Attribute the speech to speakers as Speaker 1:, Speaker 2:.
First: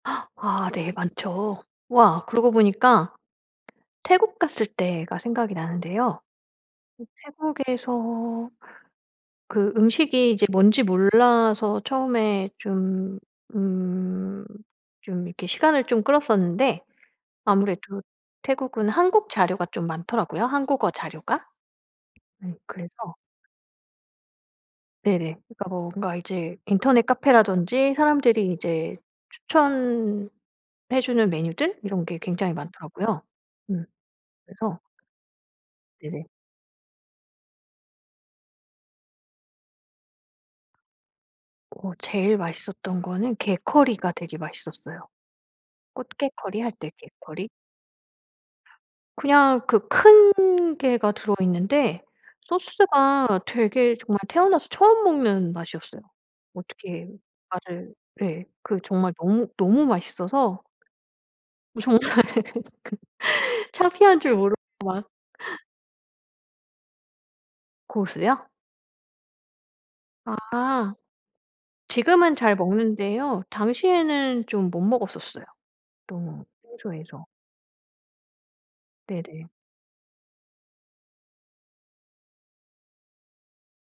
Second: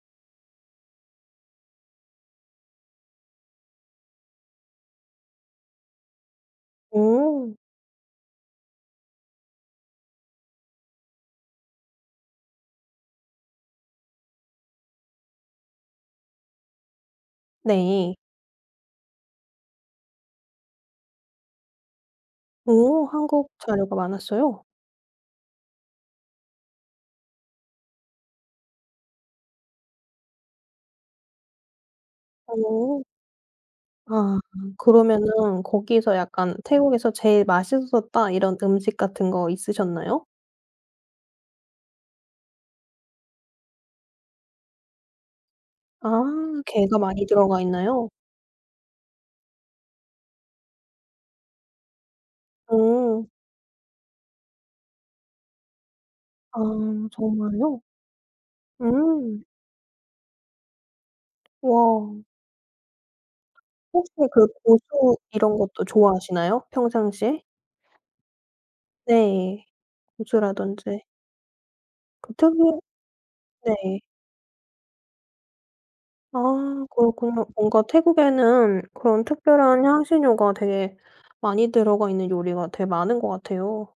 Speaker 1: 아 네 많죠. 와 그러고 보니까 태국 갔을 때가 생각이 나는데요. 그
Speaker 2: 어.
Speaker 1: 태국에서 그 음식이 이제 뭔지 몰라서 처음에 좀 음 좀 이렇게 시간을 좀 끌었었는데 아무래도
Speaker 2: 네.
Speaker 1: 태국은 한국 자료가 좀 많더라고요, 한국어 자료가. 네 그래서
Speaker 2: 어 한국 자료가 많았어요?
Speaker 1: 네네. 그러니까 뭐 그러니까 이제 인터넷 카페라든지 사람들이 이제 추천해 주는 메뉴들 이런 게 굉장히
Speaker 2: 어.
Speaker 1: 많더라고요. 음.
Speaker 2: 아
Speaker 1: 그래서
Speaker 2: 그러면은 거기서
Speaker 1: 네네.
Speaker 2: 약간 태국에서 제일 맛있었다 이런 음식 같은 거 있으셨나요?
Speaker 1: 어 제일 맛있었던 거는 게 커리가 되게 맛있었어요.
Speaker 2: 아
Speaker 1: 꽃게 커리 할 때
Speaker 2: 게가
Speaker 1: 게
Speaker 2: 많이
Speaker 1: 커리.
Speaker 2: 들어가 있나요?
Speaker 1: 그냥 그 큰 게가 들어있는데
Speaker 2: 오.
Speaker 1: 소스가 되게 정말 태어나서 처음 먹는 맛이었어요.
Speaker 2: 아
Speaker 1: 어떻게
Speaker 2: 정말요?
Speaker 1: 말을 네. 그 정말
Speaker 2: 음.
Speaker 1: 너무, 너무 맛있어서 어 정말
Speaker 2: 와.
Speaker 1: 그
Speaker 2: 혹시
Speaker 1: 창피한 줄
Speaker 2: 그
Speaker 1: 모르고 막
Speaker 2: 고수 이런 것도 좋아하시나요, 평상시에?
Speaker 1: 고수요?
Speaker 2: 네.
Speaker 1: 아.
Speaker 2: 고수라든지. 그
Speaker 1: 지금은 잘
Speaker 2: 특유의
Speaker 1: 먹는데요.
Speaker 2: 네.
Speaker 1: 당시에는 좀 못 먹었었어요 너무
Speaker 2: 아
Speaker 1: 생소해서.
Speaker 2: 그렇군요. 뭔가 태국에는 그런
Speaker 1: 네네.
Speaker 2: 특별한 향신료가 되게 많이 들어가 있는 요리가 되게 많은 것 같아요.